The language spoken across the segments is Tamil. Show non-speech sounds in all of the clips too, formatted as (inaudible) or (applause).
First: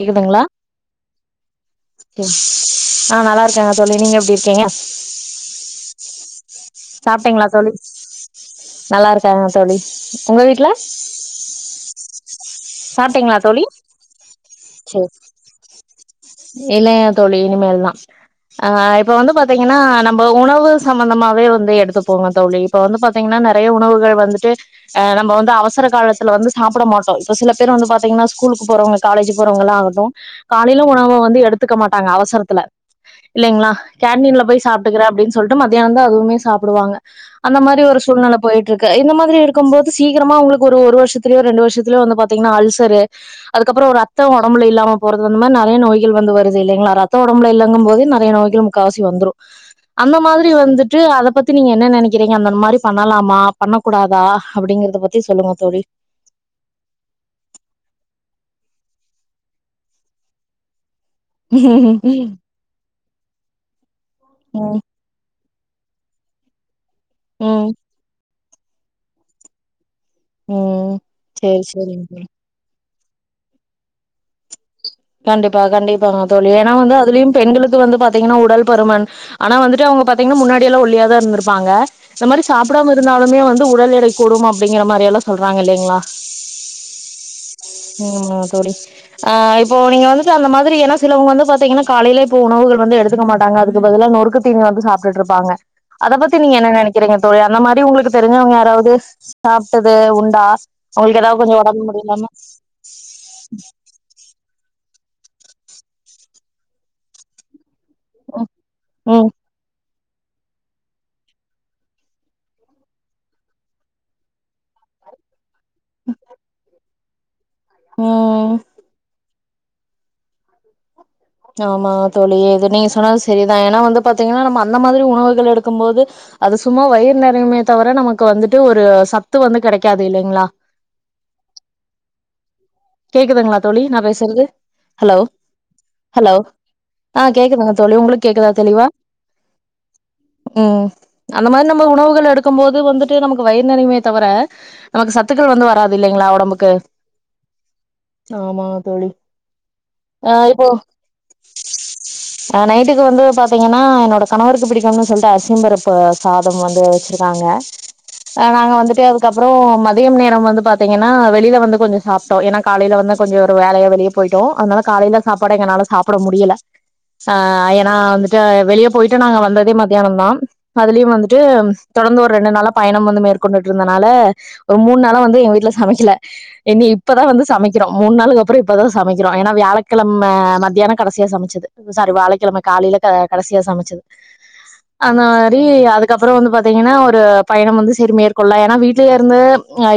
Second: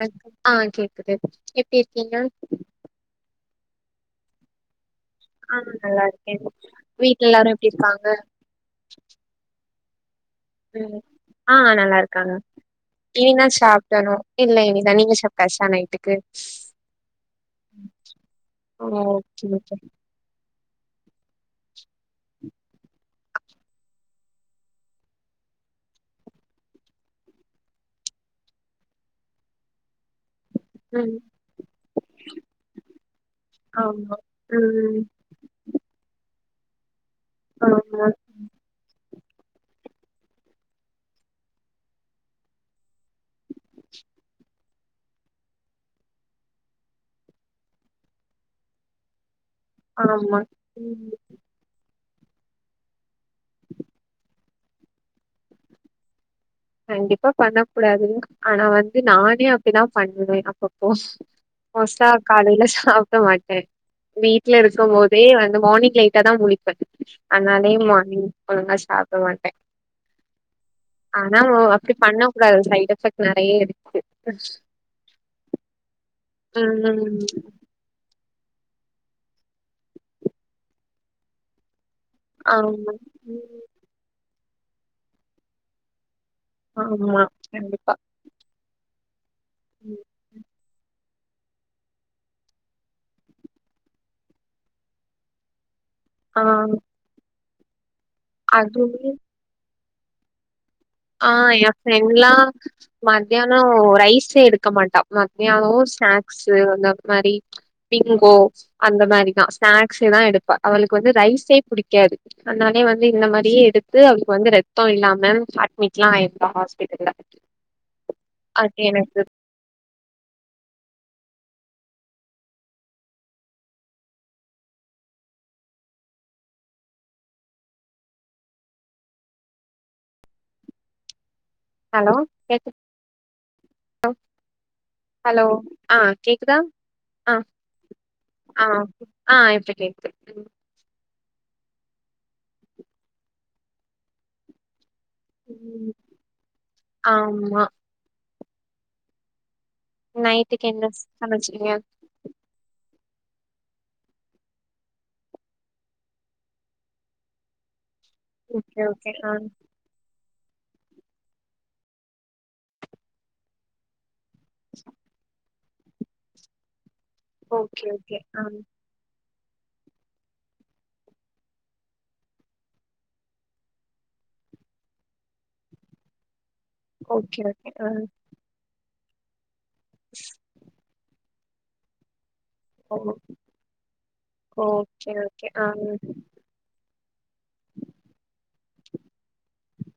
கேக்குதுங்களா ஆ கேக்குது எப்டி இருக்கீங்க ஆ நல்லா இருக்காங்க தோழி நீங்க எப்டி இருக்கீங்க நல்லா இருக்கே வீட்ல சாப்ட்டீங்களா எல்லாரு எப்டி தோழி இருக்காங்க நல்லா இருக்காங்க தோழி உங்க வீட்ல ம் ஆ நல்லா இருக்காங்க சாப்ட்டீங்களா இனிதா தோழி சாப்டணு இல்ல இனிதா நீங்க சாப்டாச்சா நைட்டுக்கு இல்ல தோழி இனிமே தா ஆ ஓ! இப்ப வந்து ஓகே ஓகே பாத்தீங்கன்னா ப உணவு சம்பந்தமாவே வந்து எடுத்துப்போங்க தோழி இப்ப வந்து பாத் தீங்கன்னா நிறைய உணவுகள் வந்துட்டு நம்ம வந்து அவசர காலத்துல வந்து சாப்பிட மாட்டோ இப்ப சில பேர் வந்து பாத்தீங்கன்னா ஸ்கூலுக்கு போறங்க காலேஜக்கு போறவங்லா ஆகட்டு காலையலு ம் உணவ வந்து எடுத்துக்க மாட்டாங்க அவசரத்துல இல்லைங்களா ஆமா கேன்டீன்ல போய் ம் சாப்பிட்டுக்கற அப்டின்னு சோ சொல்ட்டு மத்தியான தா அதுவுமே சாப்பிடுவாங்க அந்த மாரி ஒரு ஆமா சூழ்நில போயிட்டு இருக்கு இந்த மாதிரி இருக்கு போது சீக்கிரமா உங்களுக்கு ஒரு வருஷத்துலயோ ரெண்டு வருஷத்துலயோ வந்து பாத்தீங்கன்னா அல்சர் அதுக்கப்ரோ இரத்த உடம்புல இல்லாம போறது அந்த மாரி நறைய நோய்கள் வந்து வருது இல்லைங்களா ரத்த உடம்புல இல்லங்கு போது நறைய நோய் காவசி வந்துரு அந்த ஆமா மாதிரி வந்துட்டு ம் அத பத் த்தி நீங்க என்ன நெனக்கிறீங்க அந்த மாரி பண்ணலாமா பண்ணக்கூடாதா அப்டிங்கறத பத்தி சொல்லுங்க தோழி கண்டிப்பா பண்ண கூடாது ஆனா வந்து நானே அப்டிதா பண்ணுவே அப்பப்போ மோஸ்ட்டா காலைல சாப்ட மாட்டே வீட்ல ம் இருக்கும் போது பயே வந்து மார்னிங் லேட்டா தா முளிப்பே ம் அதனாலயே மார்னிங் ஒழுங்கா சாப்ட மாட்டே ம் மேம் சேரி அப்டி சேரிங்க பண்ண கூடாது சைட் எஃபெக்ட் நறய இருக்கு கண்டிப்பா கண்டிப்பாங்க தோழி ஏன்னா வந்து ம் அதுலயு பெண்களுக் கு வந்து பாத்தீங்கன்னா உடல் பருமன் ஆனா வந்துட்டு அவுங்க பாத்தீங்கன்னா முன்னாடியெல்லா ஒல்லியாதா இருந்துருப்பாங்க இந்த மாரி ஆமா சாப்டாம இருந்தாலுமே ம் வந்து உடல் எடை கூடும் அப்டிங்கிற மாரி எல்லா சொல்றாங்க இல்லீங்களா ஆமா கண்டிப்பா ம் ஆமா தோழி இப்போ நீங்க வந்துட்டு அந்த மாதிரி என சிலவங்க வந்து பாத்தீங்கன்னா காலைல இப்ப உணவுகள் வந்து எடுத்துக்கமாட்டாங்க அதுக்கு பதிலா நொறுக்கு தீனீ வந்து சாப்ட்டுட்ருப்பாங்க அத பத்தி ஆ நீங்க என்ன நெனைக்குறீங்க தோழி அந்த மாரி உங்குளுக்கு தெரிஞ்சவுங்க யாராவது அதுவுமே சாப்ட்டது உண்டா உங்குளுக்கு ஆ எதாவது கொஞ்சோ என் ஒடம்பு முடியலனா ஃப்ரெண்ட்லா மத்தியானோ ரைஸ்ஸே எடுக்க மாட்டா மத்தியானோ ஸ்நாக்ஸு அந்த மாரி பிங்கோ அந்த ம் மாரிதா ஸ்நாக்ஸேதா எடுப்பா அவளுக்கு வந்து ரைஸே புடிக்காது அதனாலே வந்து இந்த மாரியே எடுத்து அவளுக்கு வந்து ரத்தோ இல்லாம அட்மிட்லா ஆயிருக்கா ஹாஸ்பிட்டல்ல ம் அது எனக்கு (inaudible) ஆமாங்க தோழி இது நீங்க சொன்னது செரிதா ஏன்னா வந்து பாத்தீங்கன்னா நம்ம அந்த மாதிரி உணவுகள் எடுக்கும் போது அது சும்மா வயிறு நெறயுமே தவிர நமக்கு வந்துட்டு ஒரு சத்து வந்து கெடைக்காது இல்லீங்களா ஹலோ கேக்கு கேக்குதுங்களா தோழி நா பேசுறது ஹலோ ஆ ஹலோ கேக்குதா ஆ கேக்குதுங்க தோழி உங்குளுக்கு கேக்குதா ஆ தெளிவா ஆ இப்ப கேக்குது ம் அந்த மாரி நம்ம உணவுகள் எடுக்கும் போது வந்துட்டு நமக்கு வயிறு நெறயுமே தவிர நமக்கு சத் சத்துக்கள் வந்து வராது ம் இல்லீங்களா ஒடம்புக்கு ஆமா ஆமாங்க தோழி இப்போ நைட்டுக்கு என்ன சமச்சீங்க ஆ நைட்டுக்கு வந்து பாத்தீங்கன்னா என்னோட கணவருக்கு பிடிக்கோனு சொல்லிட்டு அரிசியும்பருப்பு சாதம் வந்து வெச்சிருக்காங்க ஆ நாங்க ஓகே வந்துட்டு ஓகே ஆ அதுக்கப்றோ மதியம் நேரம் வந்து பாத்தீங்கன்னா வெளில வந்து கொஞ்சோ சாப் ஏன்னா காலைல வந்து கொஞ்சோ ஒரு வேலையா வெளிய போயிட்டோ அதனால காலைல சாப்பாட எங்கனால சாப்புட முடியுல ஆ ஓகே ஏன்னா ஓகே வந்துட்டு ஆ வெளியே போயிட்டு நாங்க வந்ததே மத்தியானோந்தா அதுலயு வந்துட்டு தொடர்ந்து ஒரு ரெண்டு நாளா பயணம் வந்து மேற்கொண்டுட்டு இருந்தனால ஒரு மூணு நாளா வந்து எங்க வீட்ல சமைக்கல என்னி இப்பதா ஓகே வந்து ஓகே சமைக்கிறோ ஆ மூணு நாளுக்கு அப்புறோ இப்பதா சமைக்கிறோ ஏன்னா வியாழக்கெழம மத்தியானோ கடைசியா சமச்சுது சாரி வியாழக்கெழம ஓ காலையில க கடைசியா சமைச்சுது ஓகே அந்த ஓகே மாரி ஆ அதுக்கப் அப்றோ வந்து பாத்தீங்கன்னா ஒரு பயணம் வந்து செரி மேற்ககொள்ளலா ஏன்னா வீட்லயே இருந்து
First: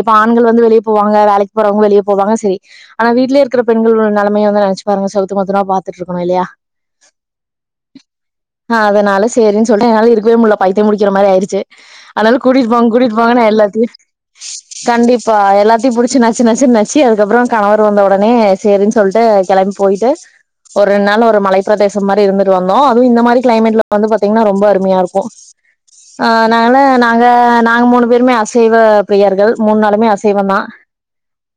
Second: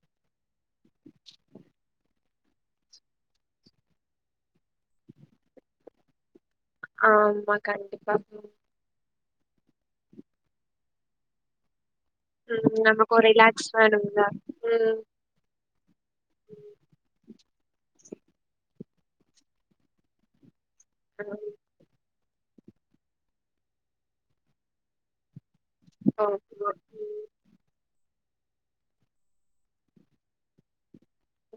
இப்போ ஆண்கள் வந்து வெளிய போவாங்க வேலைக் போறவங்க வெளிய போவாங்க செரி ஆனா வீட்லயே இருக்குற பெண்கள் நெலமைய வந்து நெனச்சு பாருங்க செவுத்த மட்டுதா பாத்துட்ருக்கணோ இல்லயா ஆமா கண்டிப்பா தோழி அ அதனால சேரினு சொல்லிட்டு என்னால இருக்கவே முட்ல பைத்தியோ புடிக்குற மாரி ஆயிடுச்சி அதனால ம் கூட்டிட்டு போங்க நமக்கு கூட்டிட்டு ஒரு போங்கன்னு ரிலாக்ஸ் எல்லாத்தையு வேணும்ல ம் கண்டிப்பா எல்லாத்தையு புடிச் நச்சு நச்சு நச்சு நச்சி அதுக்கப்றோ கணவ தோண்ண உடனே சேரின்னு சொல்ட்டு களம்பி போயிட்டு ஒரு ரெண்டு நாள் ஆமா ஒரு மலை பிரதேசம் மாரி இருந்துட்டு வந்தோ அது இந்த மாரி க்ளைமேட்ல வந்து பாத்தீங்கன்னா ரொம்ப அருமயா ருக்கு ம் அதனால நாங்க நாங்க மூணு பேருமே அசைவ பிரியர்கள் மூணு நாளுமே அசைவோ தா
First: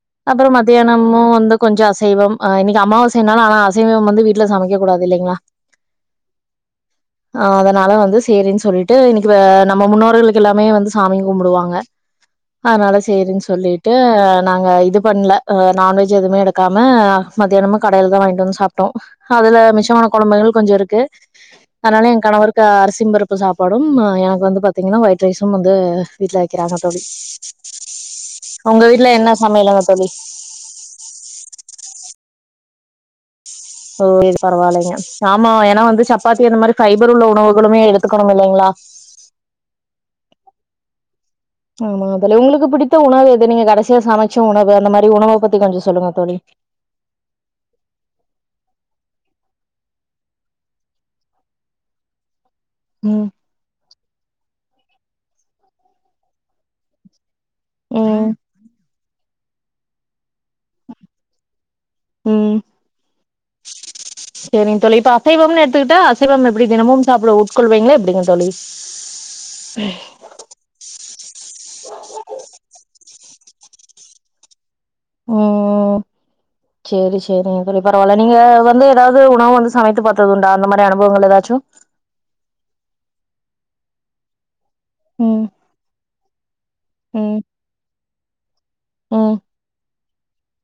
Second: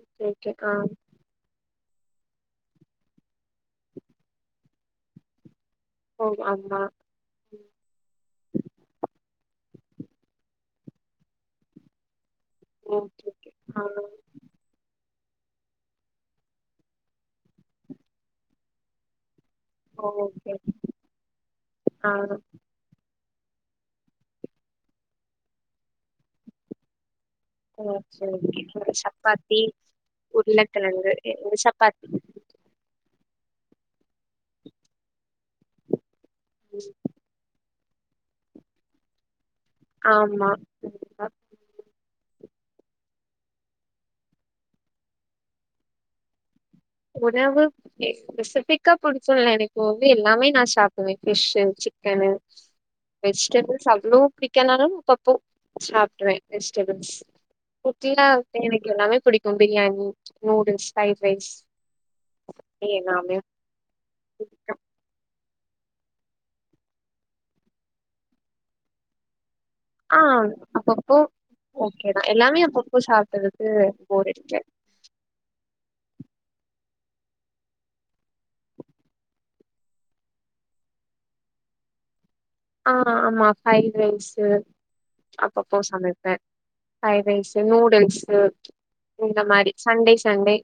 ஓகே அப்பறோ ஓகே ஆ மத்தியானம்மு வந்து கொஞ்சோ அசைவம் அ இன்னைக்கு அமாவாசை னால ஆனா அசைவம் வந்து வீட்ல சமக்கக் கூடாது இல்லைங்களா ஓ ஆம்மா ஆ அதனால வந்து சேரின்னு சொல்லிட்டு இன்னிக்கு அ நம்ம முன்னோர்களுக்கு எல்லாமே வந்து சாமி கும்புடுவாங்க ஆனால ஓகே சேரின்னு ஓகே ஆ சொல்லிட்டு நாங்க து பண்ல அ நான்வெஜ் எதுமே எடுக்காம மத்தியானமா கடைல தா வாங்கிட்டு வந்து சாப்ட்டோ அதுல மிச் சமான ஓகே கொழம்புகள் கொஞ்சோ இருக்கு அத்னால ஆ என் கணவர் க்கு அரிசிம் பருப்பு சாப்பாடும் எனக்கு வந்து பாத்தீங்கன்னா ஒயிட் ரைஸும் வந்து வீட்ல வெக்கிறாங்க தோழி ம் உங்க சேரி வீட்ல என்ன சப்பாத்தி சமையலுங்க தோழி உருளக்கெழங்கு ஒரு சப்பாத்தி சோ இது பரவால்லேங்க சாமா ஏன்னா வந்து சப்பாத்தி அந்த மாரி பஃபைபர் உள்ள உணவுகளுமே எடுத்துக்கணும் இல்லேங்களா ஆம்மா ஆமா உங்களுக்கு பிடித்த உணவு எது நீங்க கடைசியா சமச்ச உணவு அந்த மாரி உணவ பத்தி கொஞ்சோ சொல்லுங்க தோழி உணவு எ பெசிஃபிக்கா புடிக்குல எனக்கு வந்து எல்லாமே நா சாப்புடுவே பிஷ்ஸு சிக்கனு ம் வெஜிடேபிள்ஸ் அவ்ளோ பிடிக்னாலு அப்பப்போ சாப்புடுவே வெஜ்டேபிள்ஸ் குட்டிலா ம் எனக்கு எல்லாமே புடிக்கு ப்ரியாணி நூடுல்ஸ் ஃபரைட் ரைஸ் உம் எல்லாமே பிடிக்கு சேரிங்க தோழி இப்ப அசைவம்னு எடுத்துக்கிட்டா அசைவம் எப்டி தினமும் சாப்ட உட்கொள்வீங்களா எப்டிங்க தோழி ஆ அப்பப்போ ஓக்கேதா எல்லாமே அப்பப்போ சாப்ட்றதுக்கு போர் அடிக்காது ஓ செரி செரிங்க தோழி பரவால்ல நீங்க வந்து எதாவ்து உணவு வந்து சமைத்து பாத்தது உண்டா அந்த மாரி அனுபவங்கள் எதாச்சும் ஆ ஆமா ப்ரைட் ரைஸ் ம் அப்பப் போ சமப்பே ஃப்ரைட் ம் ரைஸு நூடுல்ஸு ம் இந்த மாரி சன்டே சன்டே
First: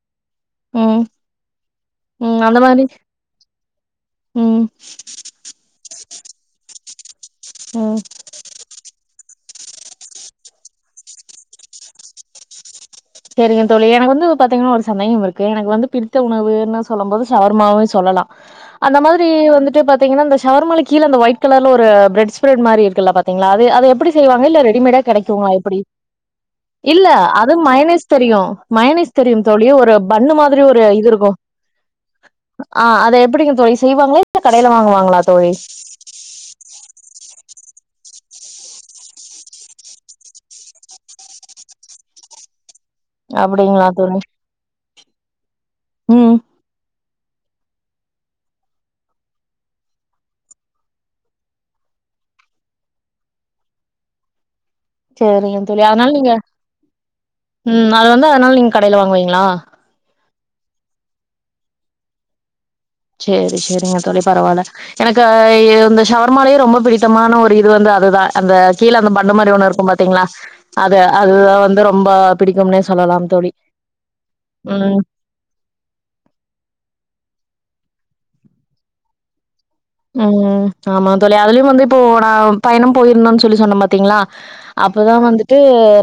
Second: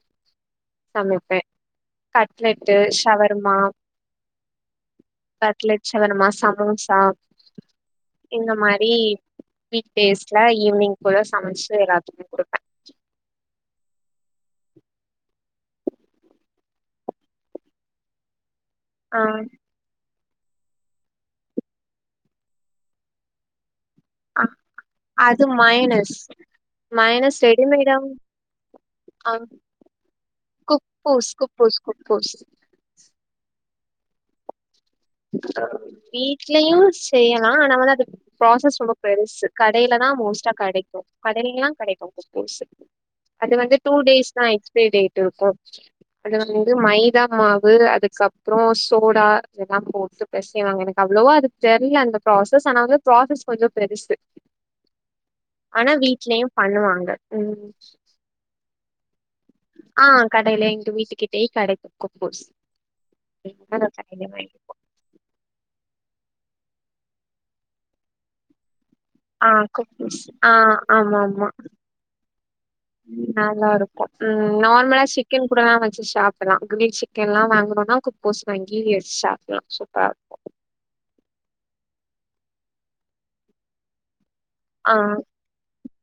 ம் சமப்பே ம் அந்த கட்லட்டு மாரி ஷவர்மா ம் கட்லட் ஷவர்மா சமோசா உம் இந்த மாரி வீக் டேஸ்ல ஈவி்னிங் போல சமச்சு எல்லாத்துக்கு குடுப்பே செரிங்க தோழி எனக்கு வந்து பாத்தீங்ன்னா ஒரு சந்தேகம் இருக்கு எனக்கு வந்து பிடித்த உணவுன்னு சொல்லும் போது ஷவர்மாவ்வே சொல்லலா அந்த ஆ மாதிரி வந்துட்டு பாத் தீங்னா ஷவர்மால கீழ அந்த ஒயிட் கலர்ல ஒரு பிரட் ஸ்பிரட் மாரி இருக்குல்ல பாத்தீங்களா அது அது எப்டி அ செய்வாங்க இல்ல ரெடிமேடா அது கெடைக்குங்களா எப்டி மயனஸ் இல்ல மயனஸ் அது ரெடிமேடா மைனஸ் தெரியு மயனஸ் ஆ தெரியும் தோழி ஒரு பன்னு மாத்ரி ஒரு இது குப்பூஸ் இருக்கு குப்பூஸ் குப்பூஸ் ஆ அத எப்டிங்க தோழி செய்வாங்களா இல்ல கடைல வாங்குவாங்களா தோழி வீட்லயு செய்யலா ஆனாவது அது ப்ராசஸ் ரொம்ப பெருசு கடைல தா மோஸ்ட்டா கடக்கு கடை எல்லா கெடைக்கு தட் மீன்ஸு அது வந்து அப்படிங்களா டு தோழி டேஸ் தா எக்ஸ்பரி டேட் இருக்கு அது ம் வந் மைதா மாவு அதுக்கப்றோ சோடா எல்லா போட்டு பெசை வாங்க எனக்கு அவ்ளோ வா அது தெர்ல அந்த ப்ராசஸ் ஆனா ப்ராசஸ் கொஞ்சோ பெருசு செரிங்க தோழி ஆனா அத்னால நீங்க வீட்லயு பண்ணுவாங்க ம் அது வந்து அத்னால நீங்க கடையல வாங்குவீங்களா ஆ கடைலே எங்க வீட்டுக்கிட்டே கடக்குக்கு குப்பூஸ் சேரி சேரிங்க தோழி பரவால்ல எனக்கு இந்த சவர்மாலயே ரொம்ப பிடித்தமான ஒரு இது வந்து அதுதா அந்த கீழ அந்த பட் ன்ன ஆ மாரி ஒன்னு இருக்கும் குக்கூஸ் பாத்தீங்ளா ஆ அது ஆமா ஆமா அதுதா வந்து ரொம்ப பிடிக்கும்னே சொல்லலா தோழி நல்லா இருக்கு ம் நர்மளா ஷி கென் கூடலா வச்சு ஷாப்புலா கிரில்சிக்கன்லா வாங்குனோனா குப்போஸ் வாங்கி ஷாப்புலா சூ ம் ம் ஆமா தோழி அதுல்யு வந்து இப்போ நா பயணம் போயிருந்தோன் சொல்லி சொன்ன பாத்தீங்ளா ஆ அப்பதா வந்துட்டு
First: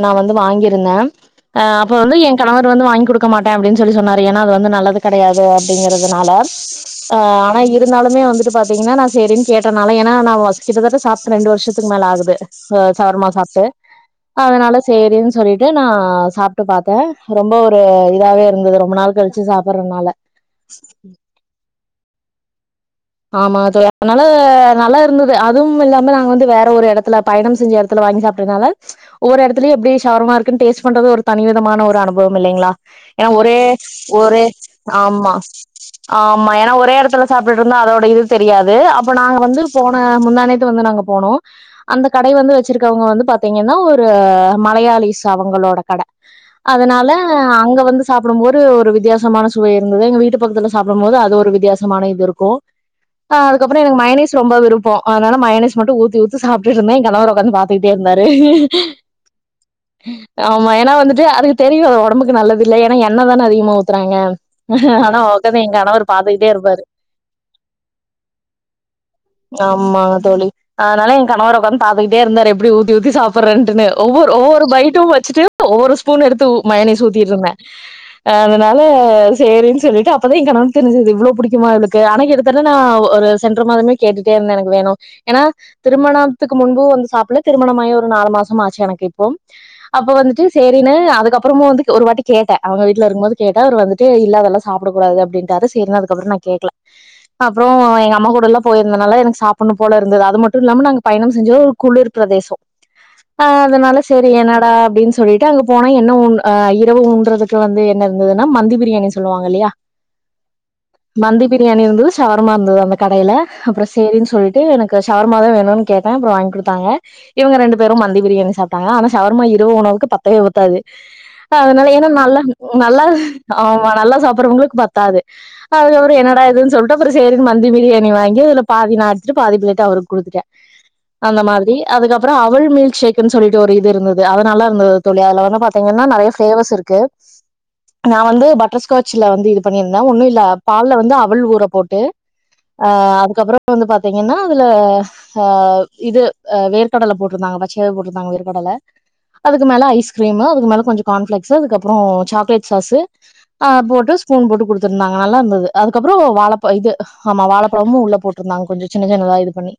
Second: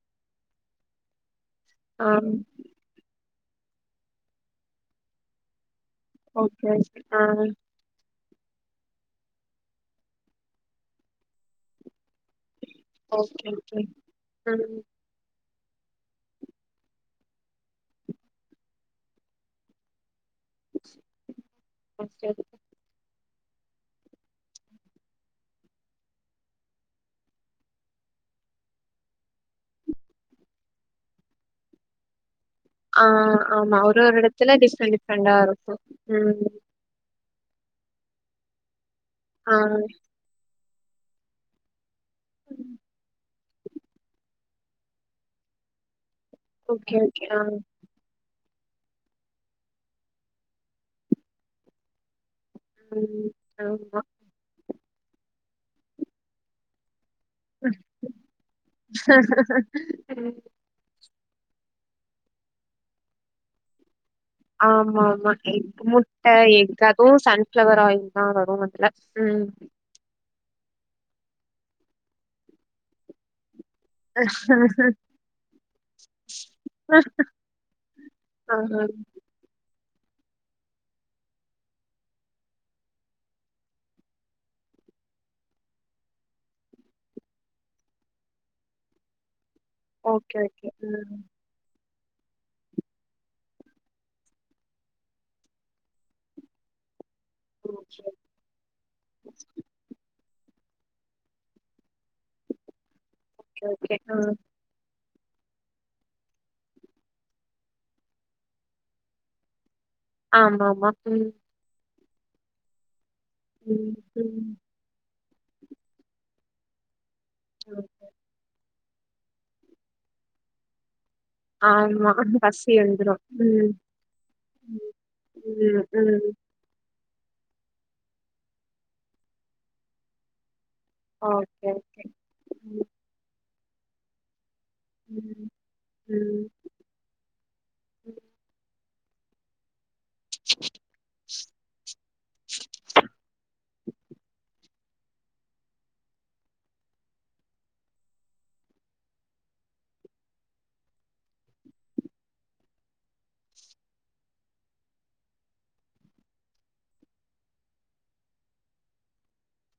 நா வந்து வாங்கிருந்த அப்ப ஆ வந்து ஏ கணவர் வந்து வாங்குடுக் குடுக்க மாட்டே அப்டின் சொல்லி சொன்னார் ஏன்னா அது வந்து நல்லது கடையாது அப்டிங்குறதுனால ஓகே ஓகே ஆ ஆனா இர் இதுன்னாலுமே வந்துட்டு பாத்தீங்னா நா சேரின் கேட்டனால ஏனா நா வ கிட்டதட்ட சாப்ட்டு ரெண்டு வர்ஷத்துக் மேல ஆகுது ச சவர்மா ஓகே சாப்ட்டு ஓகே அதனால ம் சேரின் சொல்லிட்டு நா சாப்ட்டு பாத்த ரொம்ப ஒரு இதாவே இருந்துது ரொம்ப நாள் கழ்ச்சு சாப்புற்றனால (unintelligible) ஆமா தோய் அத்னால நல்லா இருந்துது அதுவும் இல்லாம நாங்க வந்து வேற ஒரு எடத்துல பயணம் செஞ்ச எட் துல வாங்கி சாப்டதுனால ஒவ்வொரு எட்த்துலயு எப்டி ஷவர்மா இருக்குன் டேஸ்ட் பண்றது ஒரு தனி விதமான ஒரு அனுபவம் இல்லைங்ளா ஆ ஏனா ஒரே ஆமா ஒரு ஒரு ஒரே எடத்துல டிஃப்ரெண்ட் ஆமா டிஃப்ரெண்டா இருக்கு ம் ஆமா ஏன்னா ஒரே எடத்துல சாப்ட்டுட்ருந்தா அதோட இது தெரியாது அப்ப நாங்க ஆ வந்து போன முந்தாணேத்து வந்து நாங்க போனோ அந்த கடை வந்து வச்சிருக்கவுங்க வந்து பாத்தீங்கன்னா ஒரு மலையாளிஸ் அவங்களோட கட ஓகே அதனால ஓகே ஆ அங்க வந்து சாப்புட்டும்போரு ஒரு வித்யாசமான சுவை இருந்துது எங்க வீட்டு பக்கத்துல சாப்புடும்போது அது ஒரு வித்யாசமான இது இருக்கு ம் அ அதுக்கப்றோ என ஆமா மயேனேஸ் ரொம்ப விருப்பொ அதனால மயேனேஸ் மட்டு ஊத்தி ஊத்தி சாப்ட்டுட்ருந்த ஏ கனவர் ஒக்காந்து பாத்துக்குட்டே இருந்தாரு ம், ஆம் ம்மா ஏனா வந்துட்டு அதுக்கு தெரியு அது ஒடம்புக்கு நல்லது இல்ல ஏன்னா எண்ண தான அதிகமா ஊத்துறாங்க ஆமா ஆனா ஒக்காந்து ஏ கனவர் பாத்துகிட்டே இருப்பாரு தூ சன்ஃப்ளவர் ஆயில்தா வரு அதுல ம்மா தோழி அத்னால ஏ கணவர் ஒக்காந்து பாத்துக்குட்டே இருந்தாரு எப்புடி ஊத்தி ஊத்தி சாப்புற்றன்ட்டுனு ஒவ்வொரு ஒவ்வொரு பைட்டு வச்சுட்டு ஒவ்வொரு ஸ்பூன் எடுத்து உ மயோனேஸ் ஊத்திட்ருந்த அ ஆ அதனால சேரின் சொல்லிட்டு அப்பதா ஏ கனவன்க் தெரிஞ்சிது இவ்ளோ புடிக்குமா இவ்ளுக்கு ஆனா எது தட்ட நா ஒரு சென்ற மாதமே கேட்டுட்டே இருந்த எனக்கு வேணு ஏனா திருமணம்த்துக்கு முன்பு வந்து சாப்புல்ல திருமணமாயி ஒரு நாலு மாசம் ஆச்சு எனக்கு இப்போ அப்ப ஓகே வந்துட்டு ஓகே சேரினு ம் அதுக்கப் அப்புறமு வந்துக் ஒரு வாட்டி கேட்ட அவுங்க வீட்ல இருக்கம்போது கேட்ட அவுரு வந்துட்டு அதல்லா சாப்புடக்கூடாது அப்டின்ட்டாரு சேரினு அதுக்கப்புற நா கேக்ல அப்றோ ஓகே எங் அம்மா கூடல்லா போயிர்ந்தனால எனக்கு சாப்புட்ணு போல இருந்தது அது மட்டு இல்லாம நாங்க பயணம் செஞ்ச ஒரு குளிர் பிரதேசோ அ ஓகே ஓகே அதுனால ஆ சேரி என்னடா அப்டின்ஸ் சொல்லிட்டு அங்க போனா என்ன உன் இரவு உன்றதுக்கு வந்து என்ன இர்ந்துதுன்னா மந்தி பிரியாணி சொல்லுவாங்க இல்லயா ஆமாமா ம் டியாணி இருந்துது ஷவர்மா இருந்துது அந்த கடையில அப்ற ம் சேரின் ம் சொல்ட்டு எனக் க ஷவர்மாதா வேணுன் கேட்டே அப்புற வாங்கி குடுத்தாங்க இவுங்க ரெண்டு ம். பேரு மந்தி பிரியாணி சாப் டாங்க ஆனா ஷவர்மா இரவு உணவுக்கு பத்தவே பத்தாது த அதனால ஏன்னா ஆமா நல்ல பசி நல்லா வந்துரு ம் ஆமா நல்லா சாப்புற்றவுங்களுக் பத்தாது ம் அதுக்கப்புற ம் என்னடா இதுன் டப்புற சேரின் மந்தி பிரியாணி வாங்கி அதுல பாதி நா எடுத்துட்டு பாதி பிளேட்ட அவுருக் குடுத்ட்டே அந்த ஓகே மாதுரி அதுக்கப்புற அவல் ம் மீல்க்ஷேக்ன் சொல்லிட்டு ஒரு இது இருந்துது அத நல்லாருந்துது தோழி அதுல ம் வந்து பாத்தீங்கன்னா நறைய ம் பிளேவர்ஸ் இருக்கு ம். நா வந்து பட்ரஸ்காச் மிச்சில வந்து இது பண்ணியிருந்த ஒன்னு இல்ல பால்ல வந்து அவல் ஊற போட்டு அ அதுக்கப்புறோ வந்து பாத்தீங்கன்னா அதுல ஆ இது வேர்க்கடலை போட்டிருந்தாங்க பச்சையா போட்டிருந்தாங்க ஓவேர்க்கடல ஓ அதுக்கு மேல ஐஸ் கிரீம் அதுக்கு மேல கொஞ்சோ கார்ன்ஃளேக்ஸ் அதுக்கப்புறோ சாக்லட் சாஸ் அ போட்டு ஸ்பூன் போட்டு கொடுத்துருந்தாங்க நல்லா இருந்தது அதுக்கப்புறோ வள இப்ப இது ஆமா வாழைப்பழமு உள்ள போட்டிருந்தாங்க கொஞ்சம் சின்ன சினதா இது பண்ணி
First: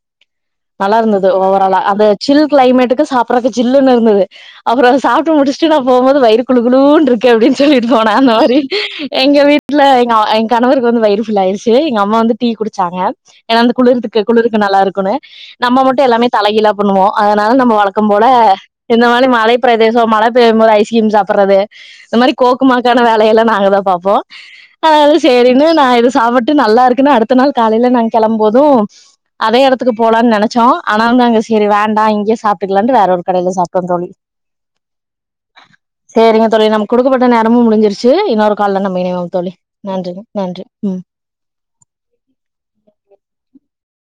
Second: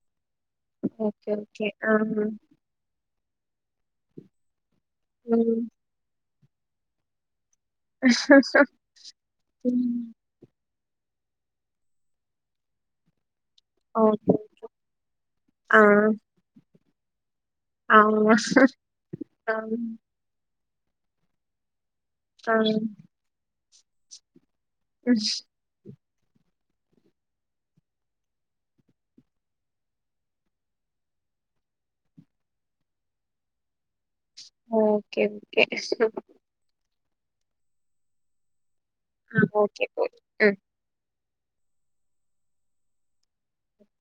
நல்லா இருந்தது ஓகே, ஓகே. ஓவராலா ஆ. அந்த சில் கிளைமேட்டுக்கு சாப்படுறக்கு சில்லுன்னு இருந்தது அப்பறோ சாப்பிட்டு ம். முடிச்சுட்டு நா போகபோது வய்று குளு குளுன்னு இருக்கு அப்டின்னு சொல்லிட்டு போனா அந்த மாரி எங்க வீட்டுல ம். எ கணவருக்கு வந்து வயிறு ஃபுல்லாயிருச்சு (unintelligible) ட்டு எங்க அம்மா வந்து டீ குடிச்சாங்க ஏன்னா அந்த குளிருக்கு ஓகே. குளிருக்கு நல்லா இருக்குன்னு ஆ. நம்ம மட்டு எல்லாமே தலைகிழ பண்ணுவோ அதனால நம்ம வழக்க போல ஆமா. இந்த மாரி ஆ. மழை பிரதேச மழ பெய்யுபோது ஐஸ்கிரீம் சாப் சாப்பறது இந்த மாரி ஆ. கோக்குமாக்கான வேலயெல்லா நாங்கதா பாப்போ அது சேரினு நா ஏது சாப்பிட்டு நல்லா இருக்கு அடுத்த நாள் காலயில நா கெளம்புபோது அதே எடத்துக்கு போலான்னு நெனச்சோ ஆனாலனு அங்க சரி வேண்டா இங்கயே சாப்ட்டுக்கலான்னு வேற ஒரு கடயில சாப்ட்டோ தோழி ஓகே ஓகே சேரி நமக்கு குடுக்கப்பட்ட நேரமு முடிஞ்சிருச்சு இன்னொரு கால்ல நம்ம இணைவோ ஆ தோழி ஓகே. நன்றி போய். அ. நன்றி ம் (inaudible)